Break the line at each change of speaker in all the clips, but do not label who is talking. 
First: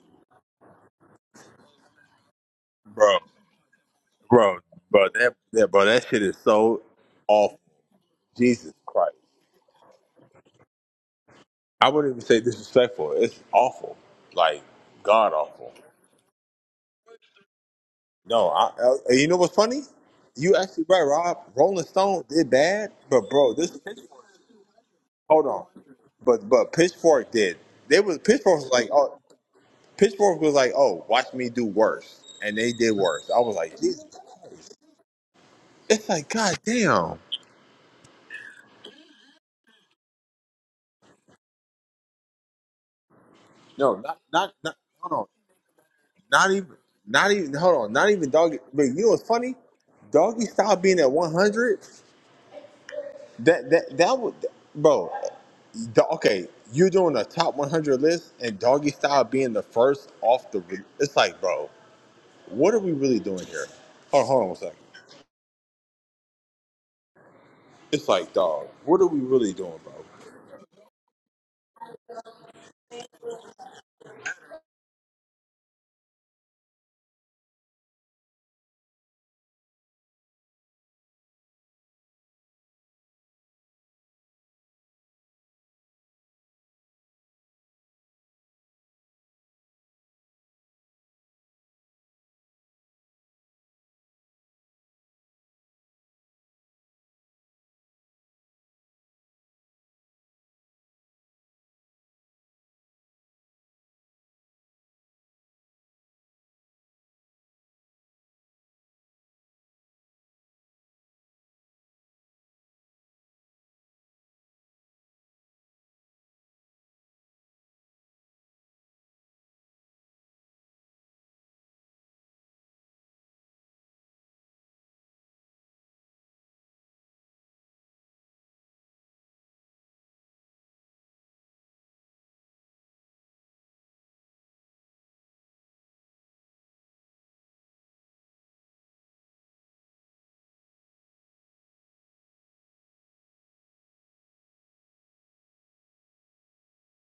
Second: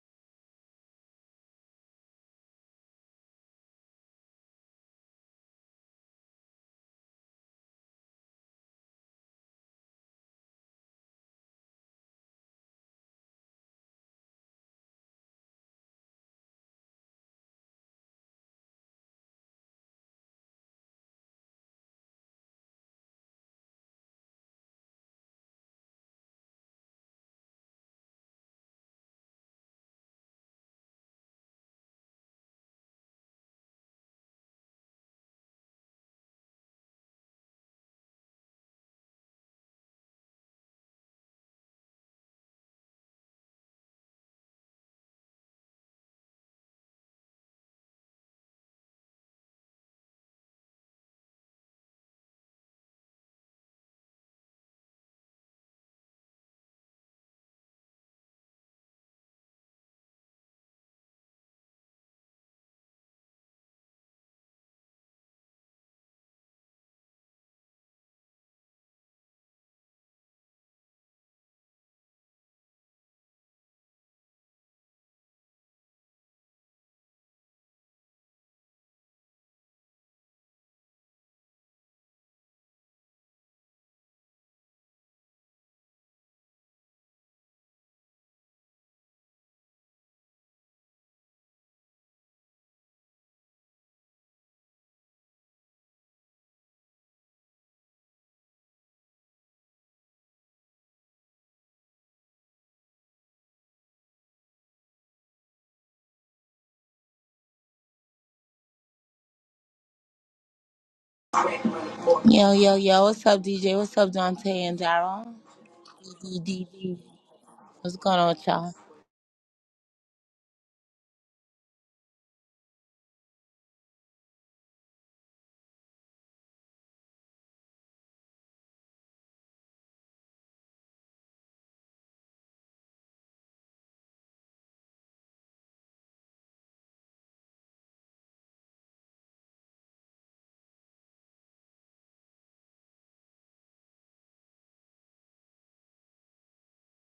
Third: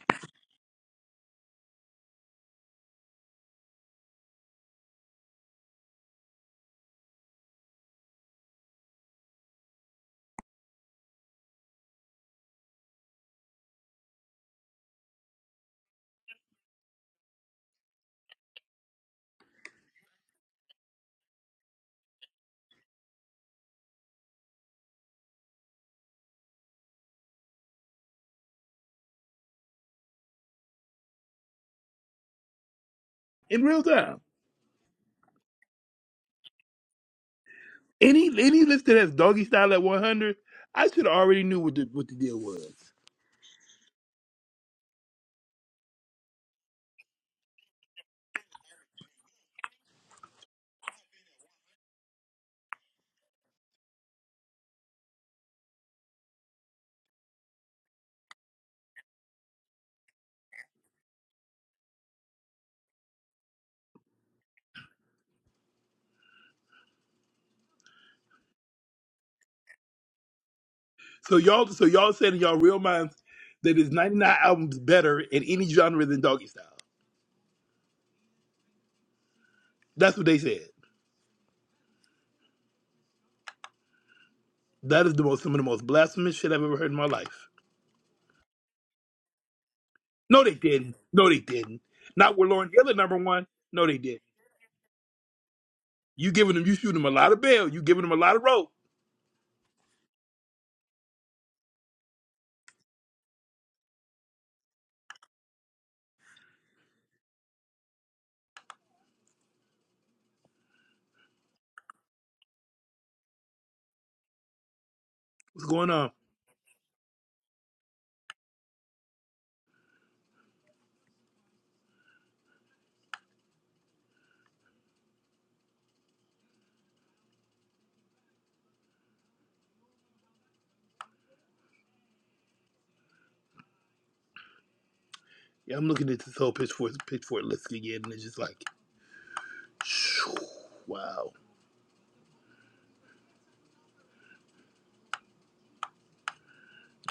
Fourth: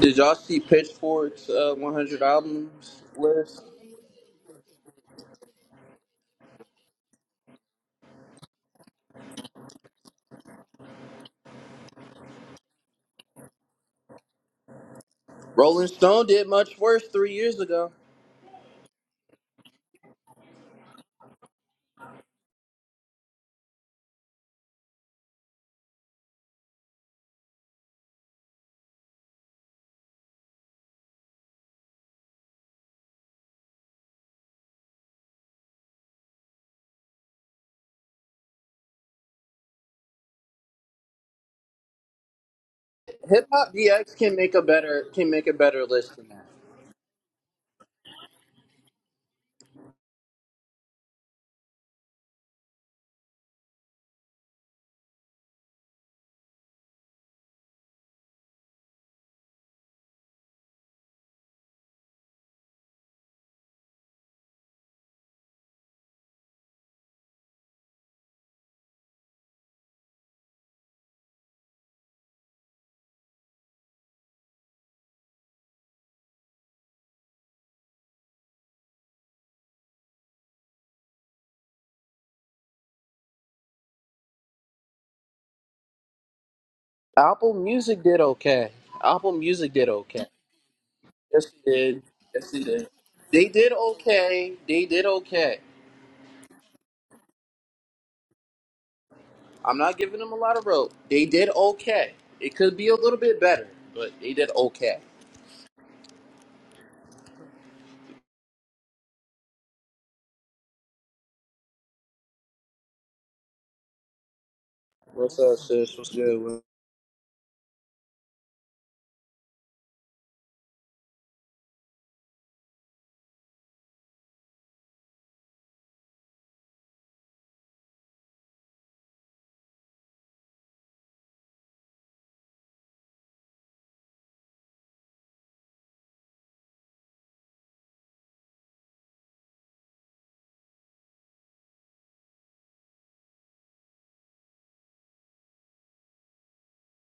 Did y'all see Pitchfork's uh, 100 albums
bro,
list?
bro, bro. That, that, bro. That shit is so awful. Jesus Christ. I wouldn't even say disrespectful. It's awful. Like god awful.
Rolling Stone did much worse three years ago.
No, I, I. and You know what's funny? You actually right, Rob. Rolling Stone did bad, but bro, this Pitchfork. Hold on, but but Pitchfork did. They was Pitchfork was like, oh, Pitchfork was like, oh, watch me do worse, and they did worse. I was
in
like,
real
Jesus.
time.
It's like, god damn.
Any any list that has doggy style at one hundred, I should have already knew what the what the deal was.
Hip Hop
No,
DX
not
can
not
make a
not.
better
Hold on.
can make a better list than that.
Not even, not even. Hold on, not even doggy. But you know what's funny? Doggy style being at one hundred. That that that would, bro. Do- okay, you're doing a top one hundred list, and doggy style being the first off the. re- It's like, bro, what are we really doing here? Hold on, hold on one second. It's like, dog, what are we really doing, bro?
So y'all so y'all said in y'all real minds that it's ninety nine albums better in any genre than doggy style. That's what they said. That is the most some of the most blasphemous shit I've ever heard in my life.
Apple Music did okay. Apple Music did okay.
No, they didn't. No, they
Yes, it
didn't.
did.
Not with
Yes, it
Lauren
did.
Hill at number
They
one.
did
No, they didn't.
okay. They did okay.
You giving them you shooting them a lot of bail. You giving them a lot of rope.
I'm not giving them a lot of rope. They did okay. It could be a little bit better, but they did okay.
Yo, yo, yo, what's up, DJ? What's up, Dante and Daryl?
What's up,
What's going
sis? What's
on?
good? Wait,
DDDD. What's going on with y'all?
Yeah, I'm looking at this whole pitchfork pitchfork list again, and it's just like, shoo, wow.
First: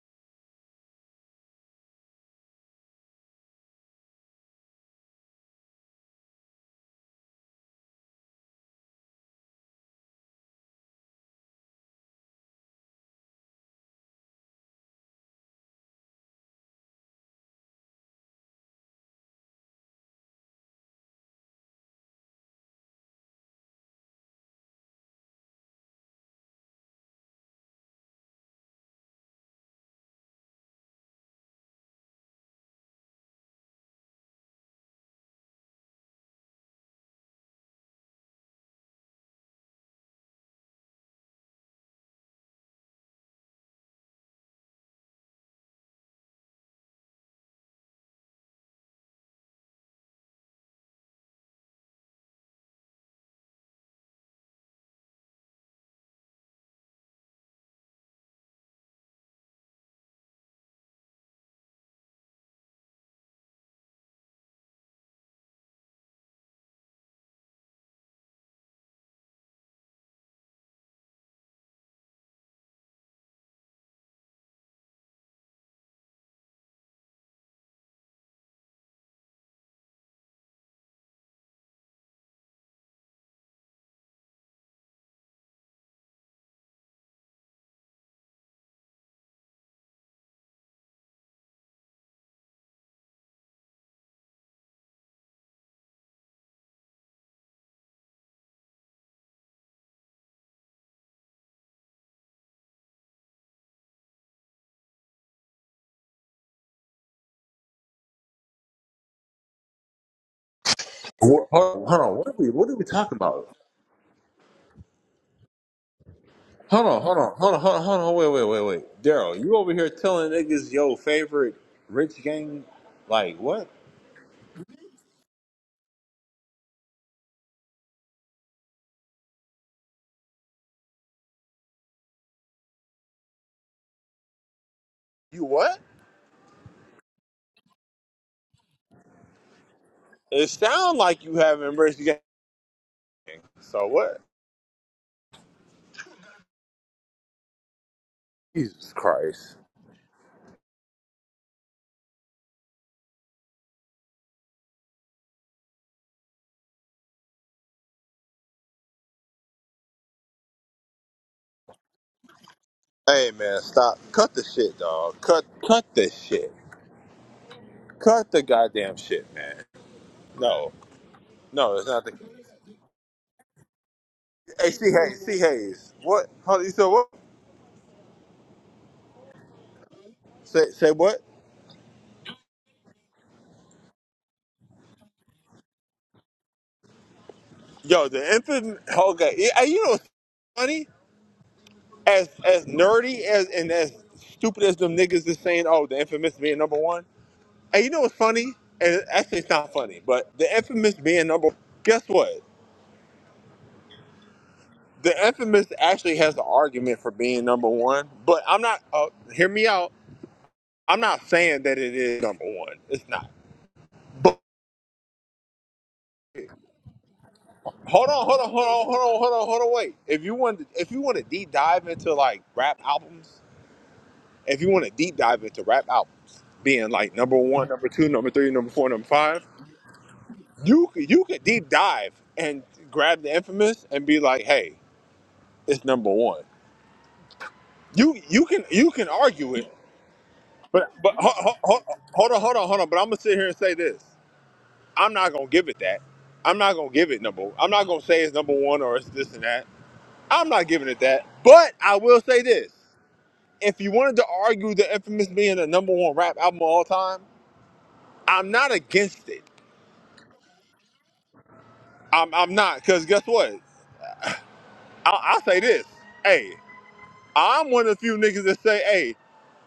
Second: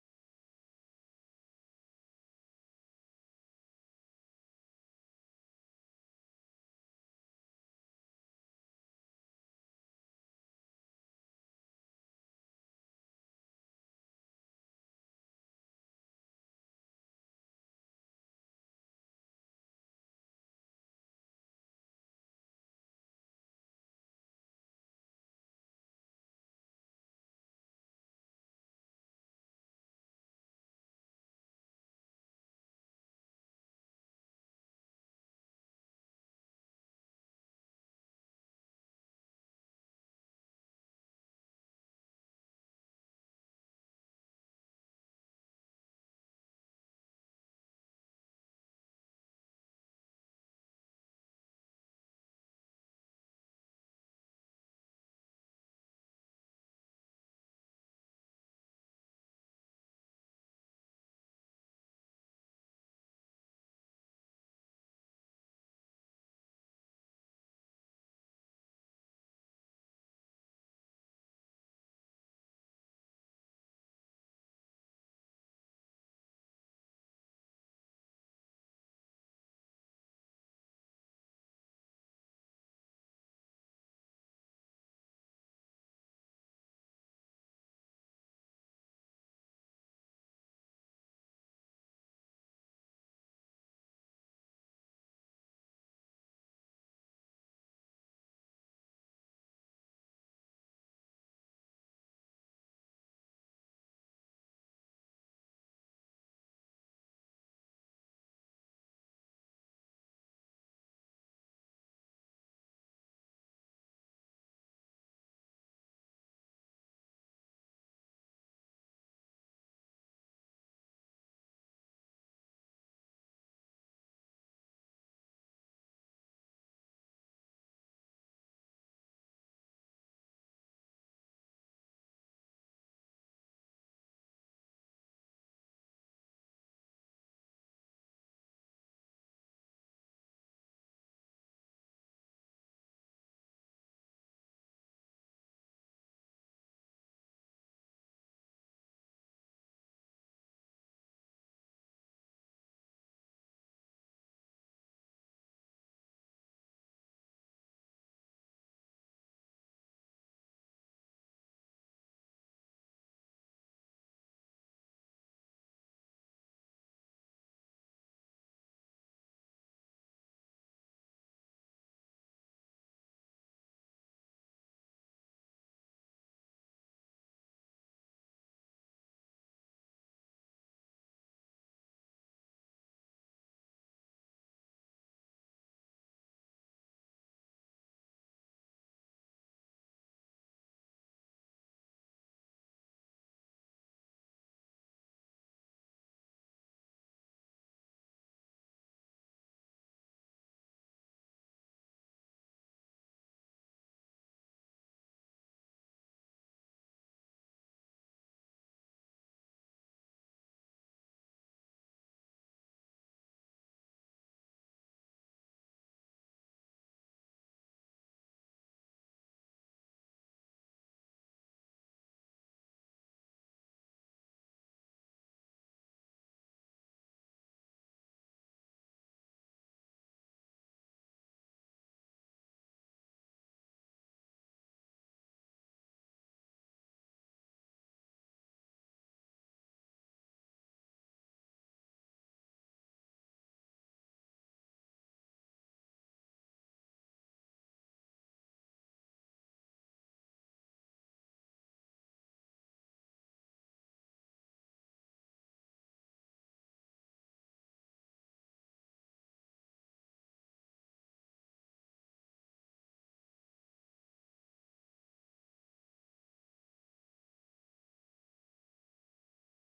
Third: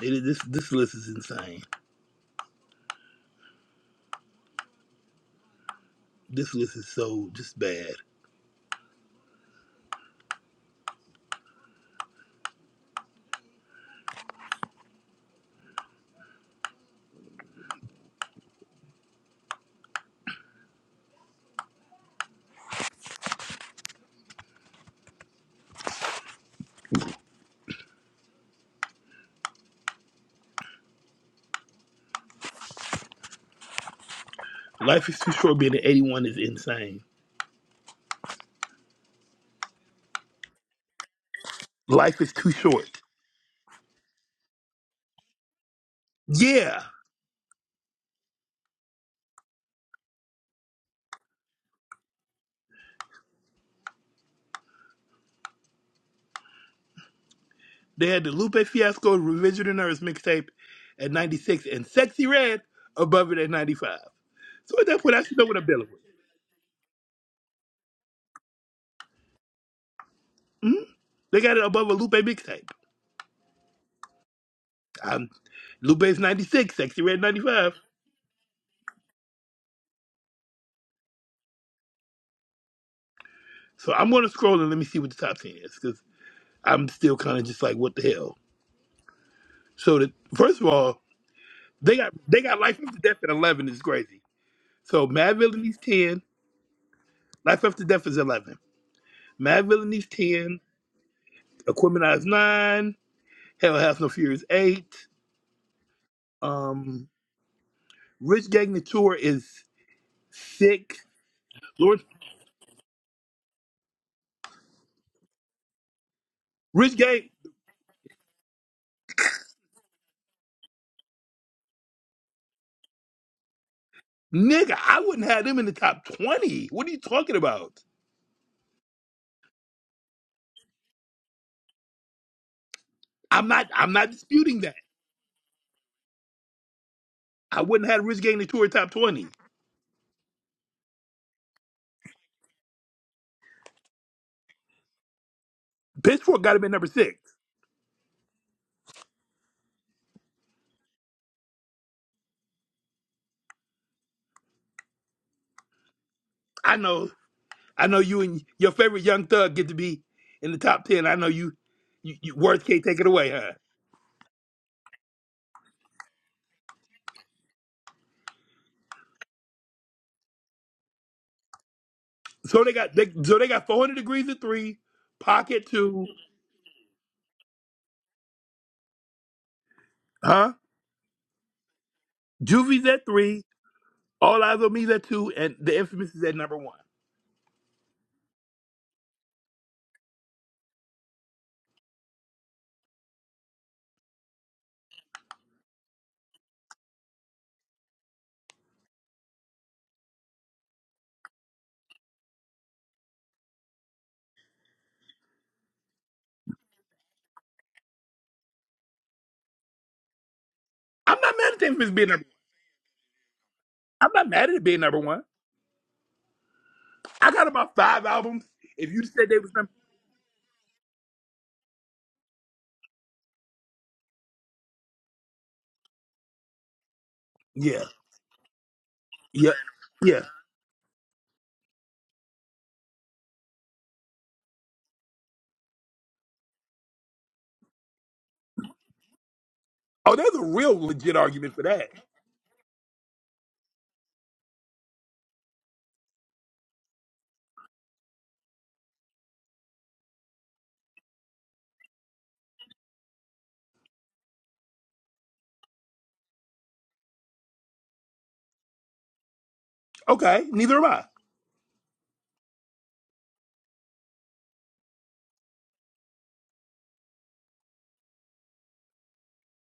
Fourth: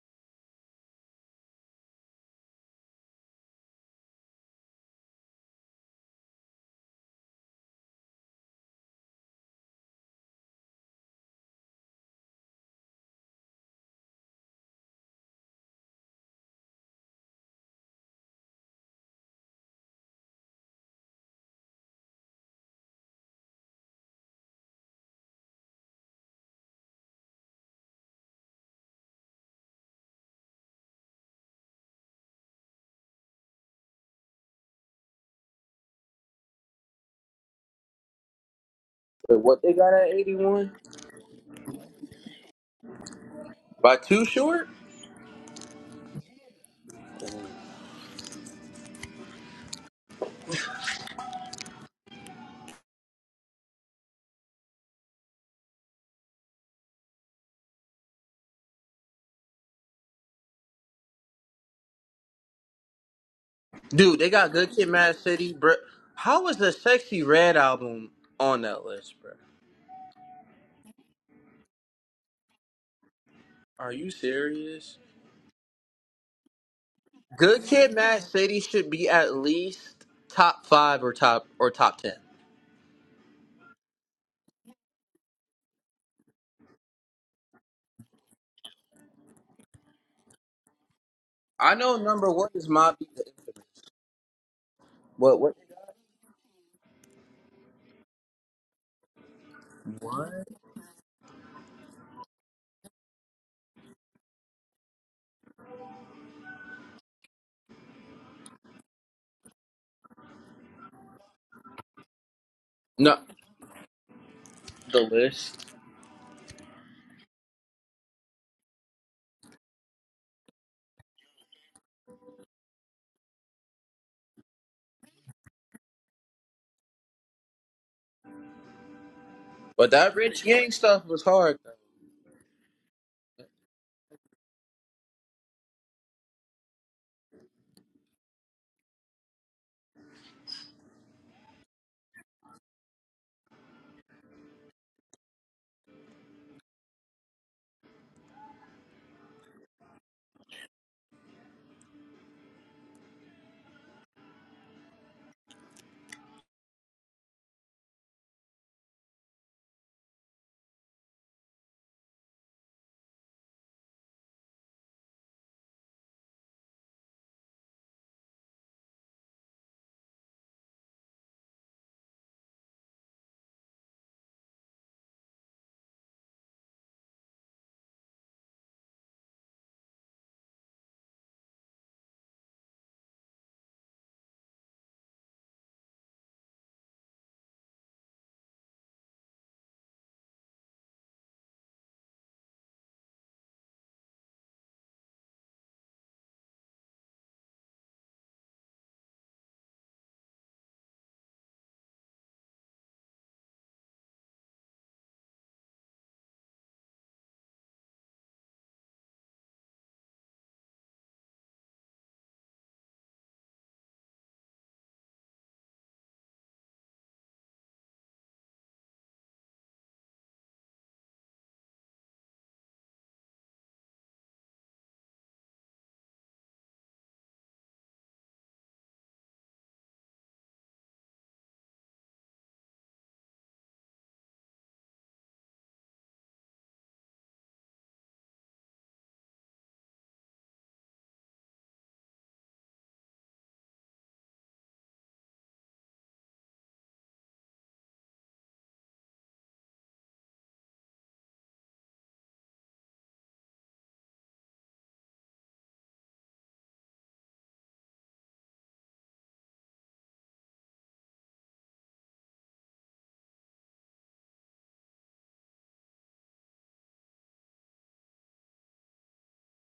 It, this this list is insane. This list is so just bad. Life is too short. Being at eighty one is insane.
What they got at 81?
Life is too short.
By too short?
Yeah, they had the Lupe Fiasco "Revenge of the Nerds" mixtape at ninety six, and Sexy Red above it at ninety five.
Dude, they got Good
So at
Kid,
that point,
Mad
I should know
City,
what I'm
bro.
dealing with.
how was the Sexy Red album on that list, bro?
Mhm. They got it above a Lupe mixtape.
Are you serious?
Um, Lupe's ninety six, Sexy Red ninety
Good
five.
Kid, Mad City should be at least top five or top or top ten.
So I'm gonna scroll and let me see what the top ten is because I'm still kind of just like, what the hell. So the first of all.
I
They
know
got
number
they
one
got
is
life
Mob
after
Deep.
death at eleven is crazy. So Mad
What? What?
Villainy's ten, life after death is eleven. Mad Villainy's
What?
ten, Equipment Eyes nine, Hell Has No Fear is eight. Um, Rich Gang the Tour is six.
What, hold, on, hold
Lord,
on, what are we? What are we talking
No,
about?
the list.
Hold
Rich
on, hold
Gang,
on, hold on, hold on, hold on. Wait, wait, wait, wait. Daryl, you over here telling niggas your favorite rich gang? Like what?
nigga, I wouldn't have them in the top twenty. What are you talking about?
But that Rich Gang stuff was hard. though.
I'm not I'm not disputing that.
You what?
I wouldn't have Rich Gang the Tour top twenty.
It sounds like you have embraced gang. So what?
Pitchfork got him at number six.
Jesus Christ.
I know I know you and your favorite Young Thug get to be in the top ten. I know you. You, you Worth can't take it away,
Hey
huh?
man, stop. Cut the shit, dog. Cut cut the shit. Cut the goddamn shit, man. No. No, it's not the
So they got they, so they got 400 degrees at
Hey
three,
C Hayes, C
pocket
Hayes.
two,
What? Hold on, you said what?
huh?
Say say what?
Juvie's at three, all eyes on me's at two, and the infamous is at number one.
Yo, the infant okay. Yeah, Hey, you know what's funny? As as nerdy as and as stupid as them niggas is saying, oh, the infamous being number one. Hey, you know what's funny? And actually, it's not funny, but the infamous being number. Guess what? The infamous actually has an argument for being number one, but I'm not. Uh, hear me out. I'm
I'm
not
not mad at
saying
the
that
infamous
it
being
is
number.
number one. It's not.
I'm not
But
mad at it being number one. I got about five
hold on, hold
albums.
on, hold on,
If
hold
you
on,
said
hold
they
on,
was
hold
number,
on. Wait. If you want, to, if you want to deep dive into like rap albums, if you want to deep dive into rap albums being like number one,
yeah,
number two, number three, number four, number five,
yeah, yeah.
you could you could deep dive and grab the infamous and be like, hey, it's number one You you can you can argue it,
Oh, there's a real
but but
legit
ho, ho,
argument for
ho,
that.
hold on hold on hold on. But I'm gonna sit here and say this. I'm not gonna give it that. I'm not gonna give it number. I'm not gonna say it's number one or it's this and that. I'm not giving it that. But I will say this. If you wanted to argue the infamous being the number one rap album of all time, I'm not against it.
Okay, neither am
I'm I'm not because guess what? I, I'll say this. Hey, I'm one of the few niggas that say, hey,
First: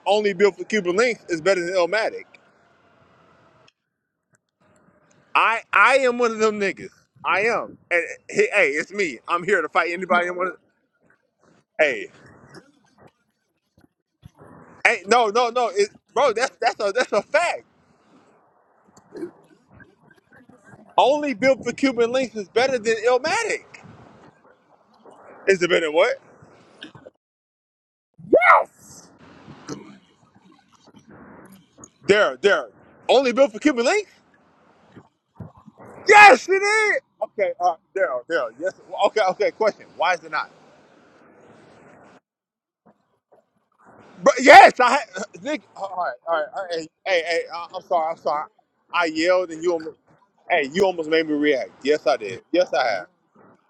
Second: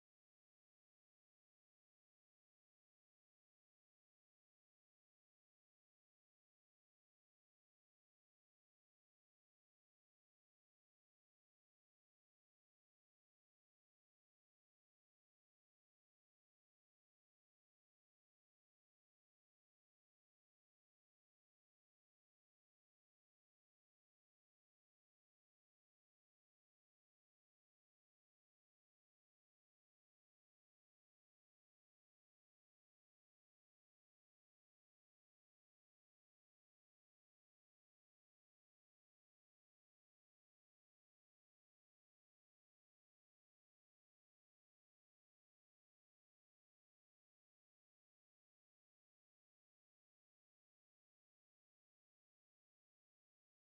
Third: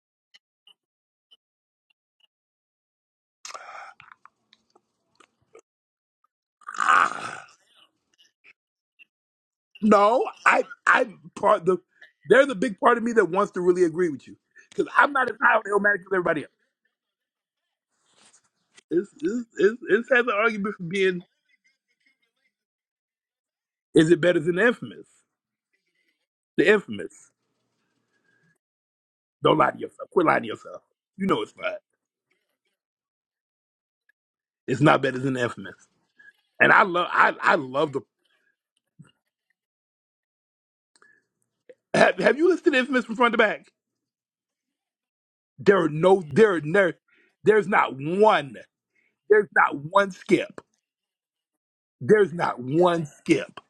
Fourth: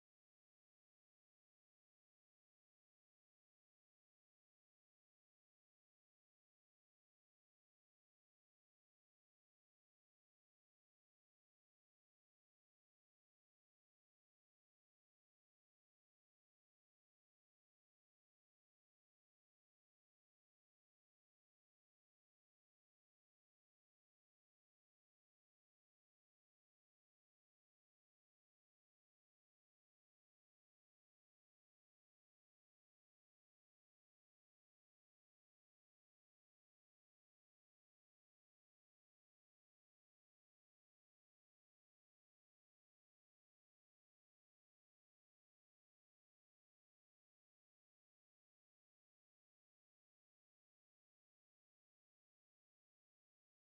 only Built for Cuban Links is better than Illmatic. I I am one of them niggas.
I.
I am. And hey, hey, it's me. I'm here to fight anybody.
No,
In one of,
I I'm part the
hey,
they're the big part of me that wants to really agree with you because
hey,
I'm
no,
not as
no,
high on
no, it,
Illmatic as
bro.
everybody else.
That's that's a that's a fact.
It's it's it's, it's has an argument for being
Only built for Cuban links is better than Illmatic.
is it better than Infamous?
Is it better than what?
The Infamous. Don't lie to yourself. Quit lying to yourself. You know it's not.
There, there. Only built for Cuban links?
It's not better than Infamous.
Yes, it
And I
is.
love I
Okay,
I
uh,
love the
there, there. Yes. Okay, okay. Question. Why is it not?
have, have you listened to Infamous from front to back?
But yes, I had. Nick,
There are
all right,
no
all right.
there are
all right, Hey,
no
hey, hey uh,
there's
I'm
not
sorry. I'm sorry.
one
I
there's
yelled and you
not
almost.
one skip.
Hey, you almost made me react. Yes, I
There's
did.
not
Yes, I
one
have.
skip.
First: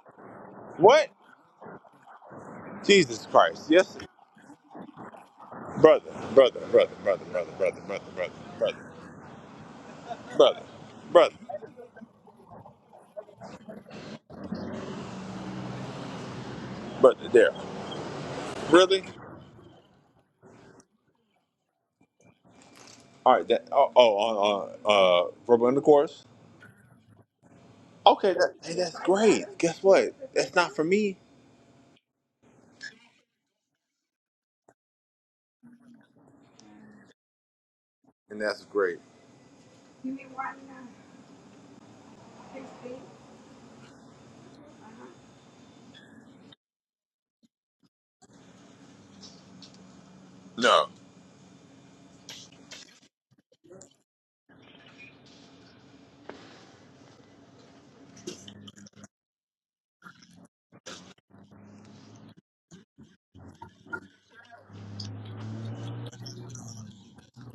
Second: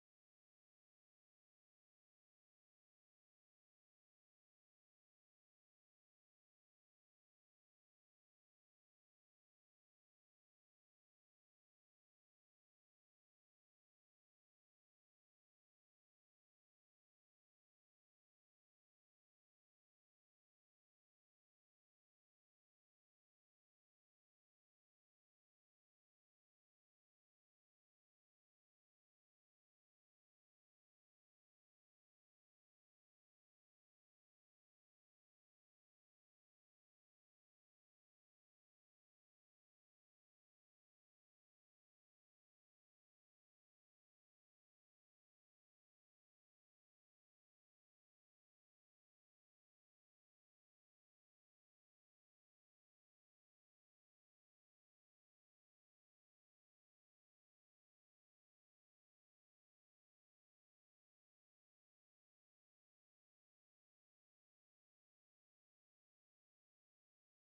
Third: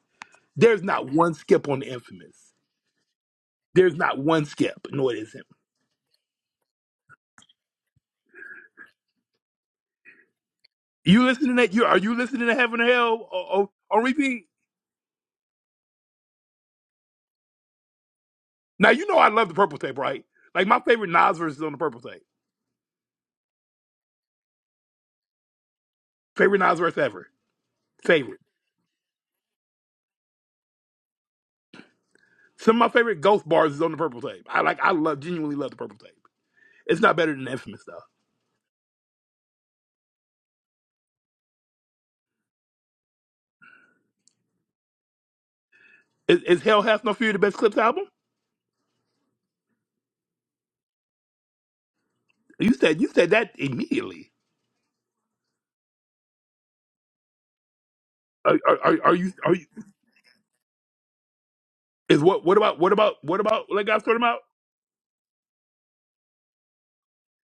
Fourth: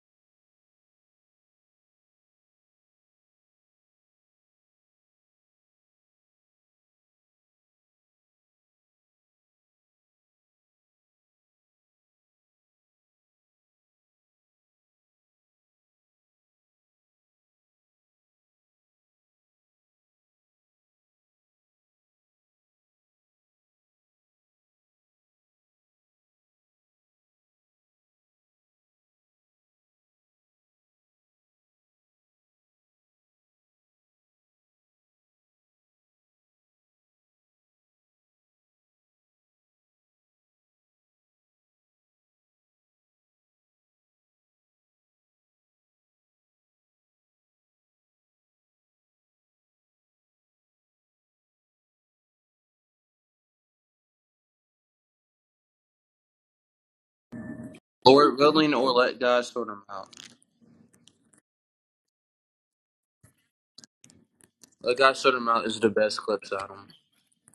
There's
What?
not one skip on Infamous.
Jesus Christ.
There's
Yes.
not one skip. No, it isn't.
Brother, brother, brother, brother, brother, brother, brother, brother, brother, brother,
You
brother,
listening to that? You are you listening to Heaven and Hell on, on repeat?
brother, there.
Now
Really?
you know I love the purple tape, right? Like my favorite Nas verse is on the purple tape.
All right. That, oh, oh, uh, uh, uh, verbal intercourse?
Favorite Nas verse ever.
Okay.
Favorite.
That, hey, that's great. Guess what? That's not for me.
Some of my favorite Ghost bars is on the purple tape. I like. I love. Genuinely love the purple tape. It's not better than the Infamous stuff.
And that's great.
Is, is Hell Hath No Fear the best Clips album?
No.
You said you said that immediately.
Lord
Are,
willing,
are,
or
are are
let
you
God
are you?
sort them out.
Is what what about what about what about Let God Sort Him Out?
Let God sort them out is the best clips out of 'em.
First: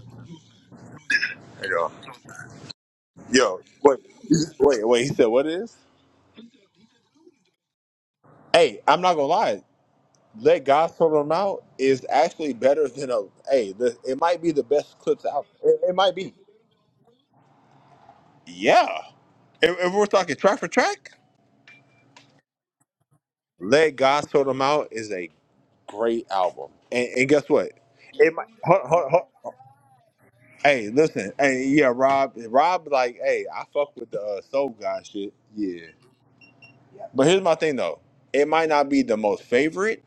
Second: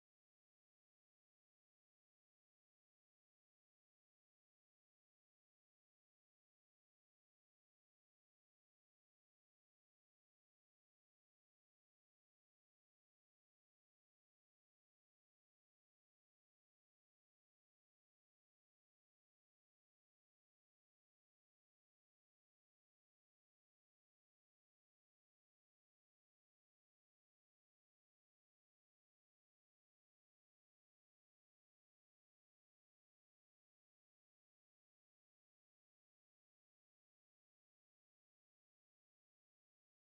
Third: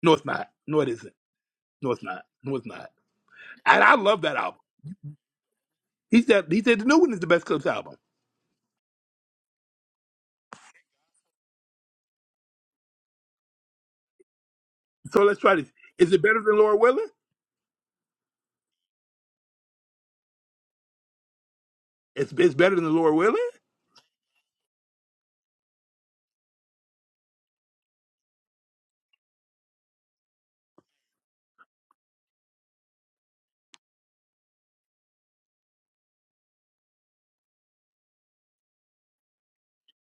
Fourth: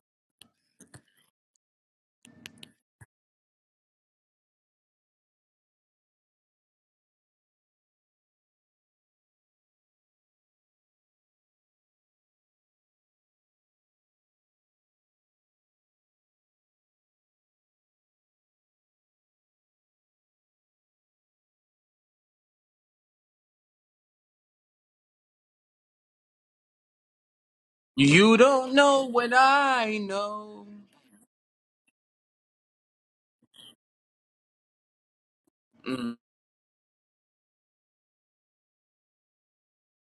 No, it's not. No, it isn't.
Hey, Yo,
No, it's not. No, it's not.
yo,
And I
wait,
love that album.
wait, wait. He said, what is?
He said he said the new one is the best Clips album.
Hey, I'm not gonna lie. Let God sort them out is actually better than a. Hey, the, it might be the best
So
clips
let's
out.
try this.
It, it
Is
might
it
be.
better than Laura Willing?
Yeah. If, if we're talking track for track,
It's it's better than Laura Willing.
"Let God Sort 'Em Out" is a great album. And, and guess what? It
You
might.
don't
Hold,
know
hold, hold.
when I know.
Hey, listen. Hey, yeah, Rob. Rob, like, hey, I fuck with the uh, Soul guy shit. Yeah. But here's my thing though. It might not be the most favorite.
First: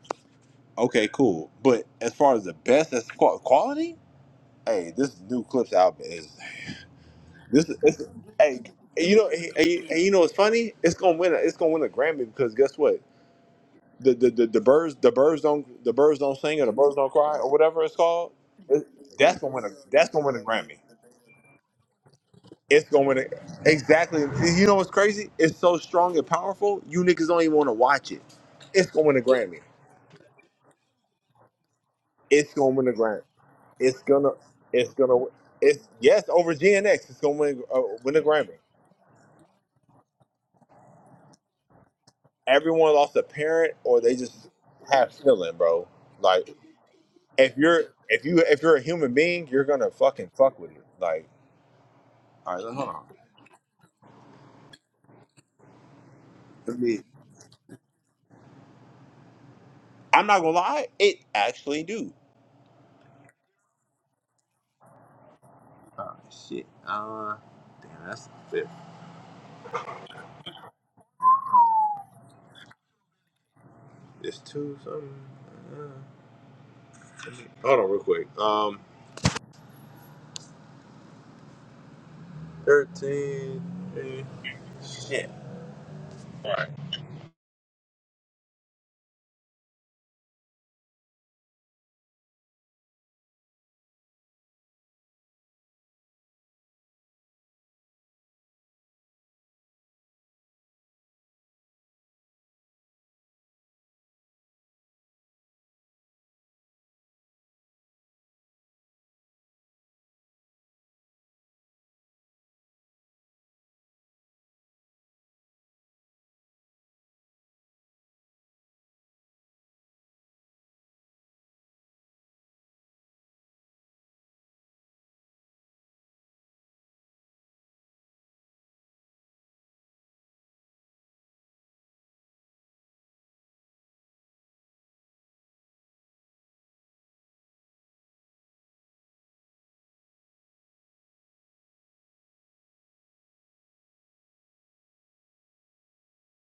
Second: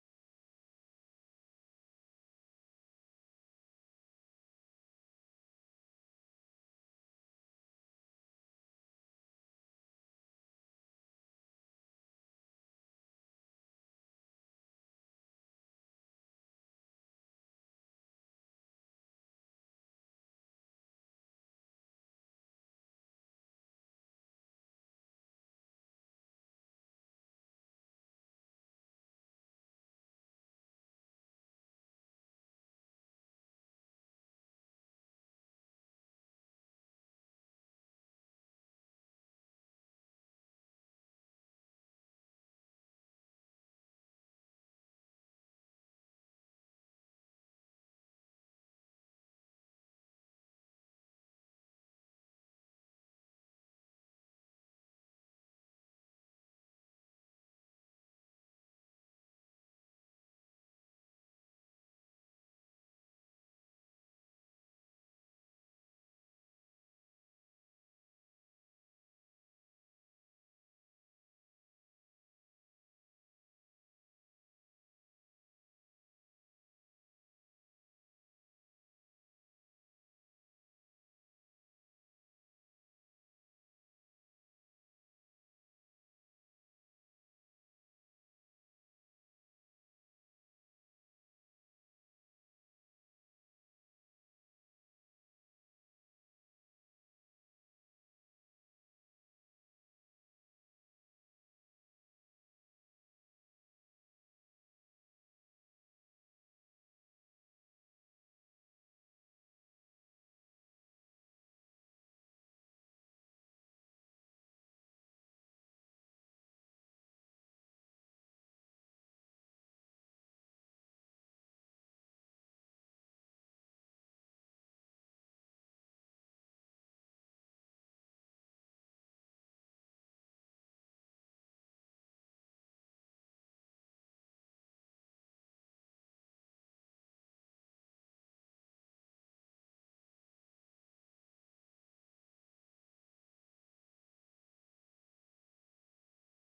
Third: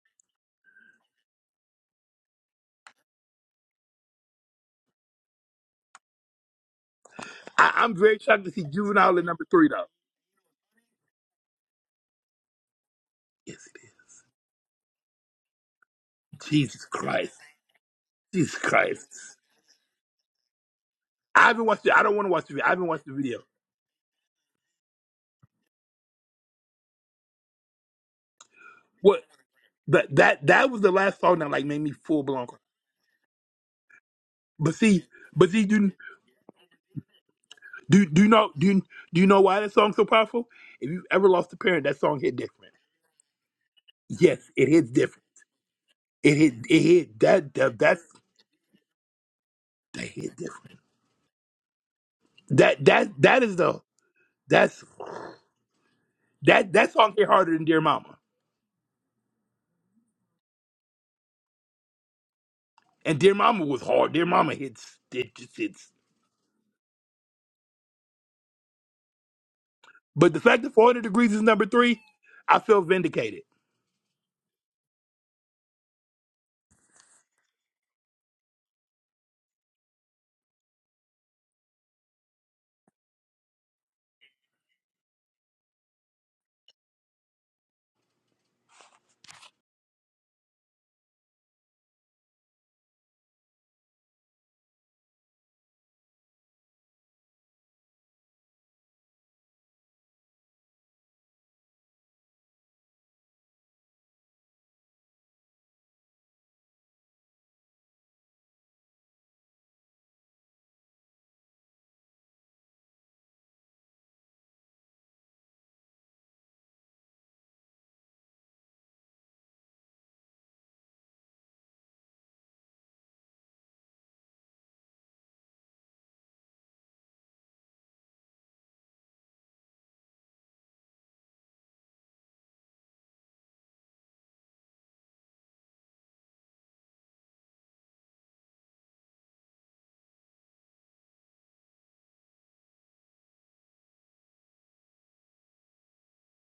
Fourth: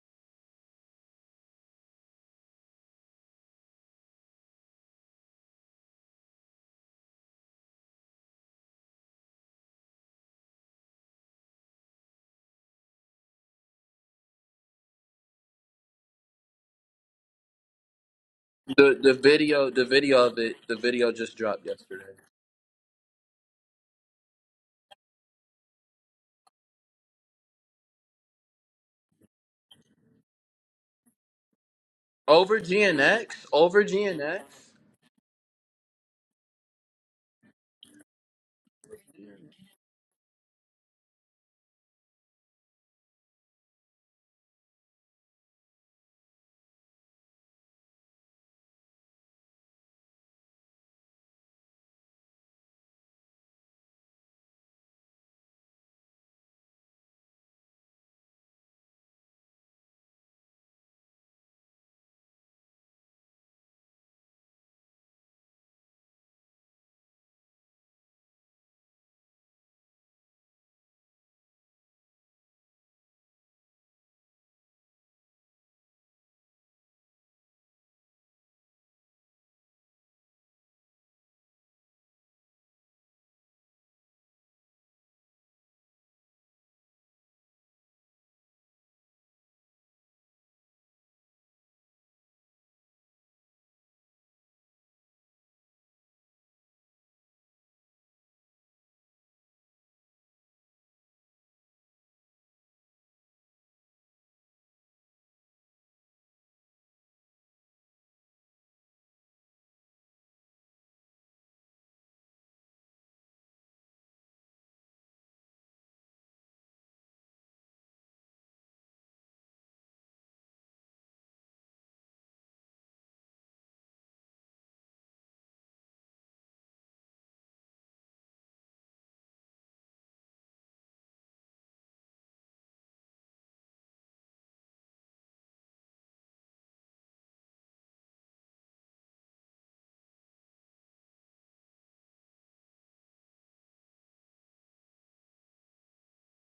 Okay, cool. But as far as the best, as qua- quality, hey, this new Clips album is this.
I,
Is,
I'm
it's,
very shocked to
hey,
see
and you
Juvenile at
know,
number
and,
three though.
and- you know, it's funny. It's gonna win. A, it's gonna win a Grammy because guess what?
Yes, it
the, the, the, the birds the birds don't the birds don't
is.
sing or the
Jesus
birds don't
Christ.
cry or whatever it's called.
Jesus
It,
The
Christ.
the
that's gonna win
video
a
the
that's gonna
video
win
of
a
it the
Grammy.
video just
I haven't
dropped
watched it. I
yesterday.
don't want to watch the video. I haven't
It's
watched
gonna
the
win a,
video.
exactly. You know what's crazy? It's so strong and powerful. You niggas don't even want to watch it. It's gonna win a
What?
Grammy.
But that that was the last song that like made me full blown.
It's
cry.
Over
gonna win a Grammy.
GNX? Over
It's gonna
GNX?
But
it's
see,
gonna
but see,
it's
do
yes over GNX. It's gonna win uh,
do
win a
do you know
Grammy.
do you- do you know why that song's so powerful? If you've ever lost a parent, that song hit different.
Everyone lost a parent or they
Yes,
just
it hits
have
different.
feeling, bro.
It hit
Like
it hit that
if
that
you're
that's
if you if you're a human being, you're gonna
that
fucking
hit
fuck
different.
with it. Like all right,
That
hold on.
that that is the that's that
I
that
mean,
song hit harder than Dear Mama.
I'm not gonna lie, it actually do.
And Dear Mama was hard. Dear Mama hits it just hits.
Oh shit. Uh, damn, that's the fifth.
But the fact that 400 degrees is number three, I feel vindicated.
It's two something. Uh, let me- hold on, real quick. Um, thirteen. eh, Shit. All right.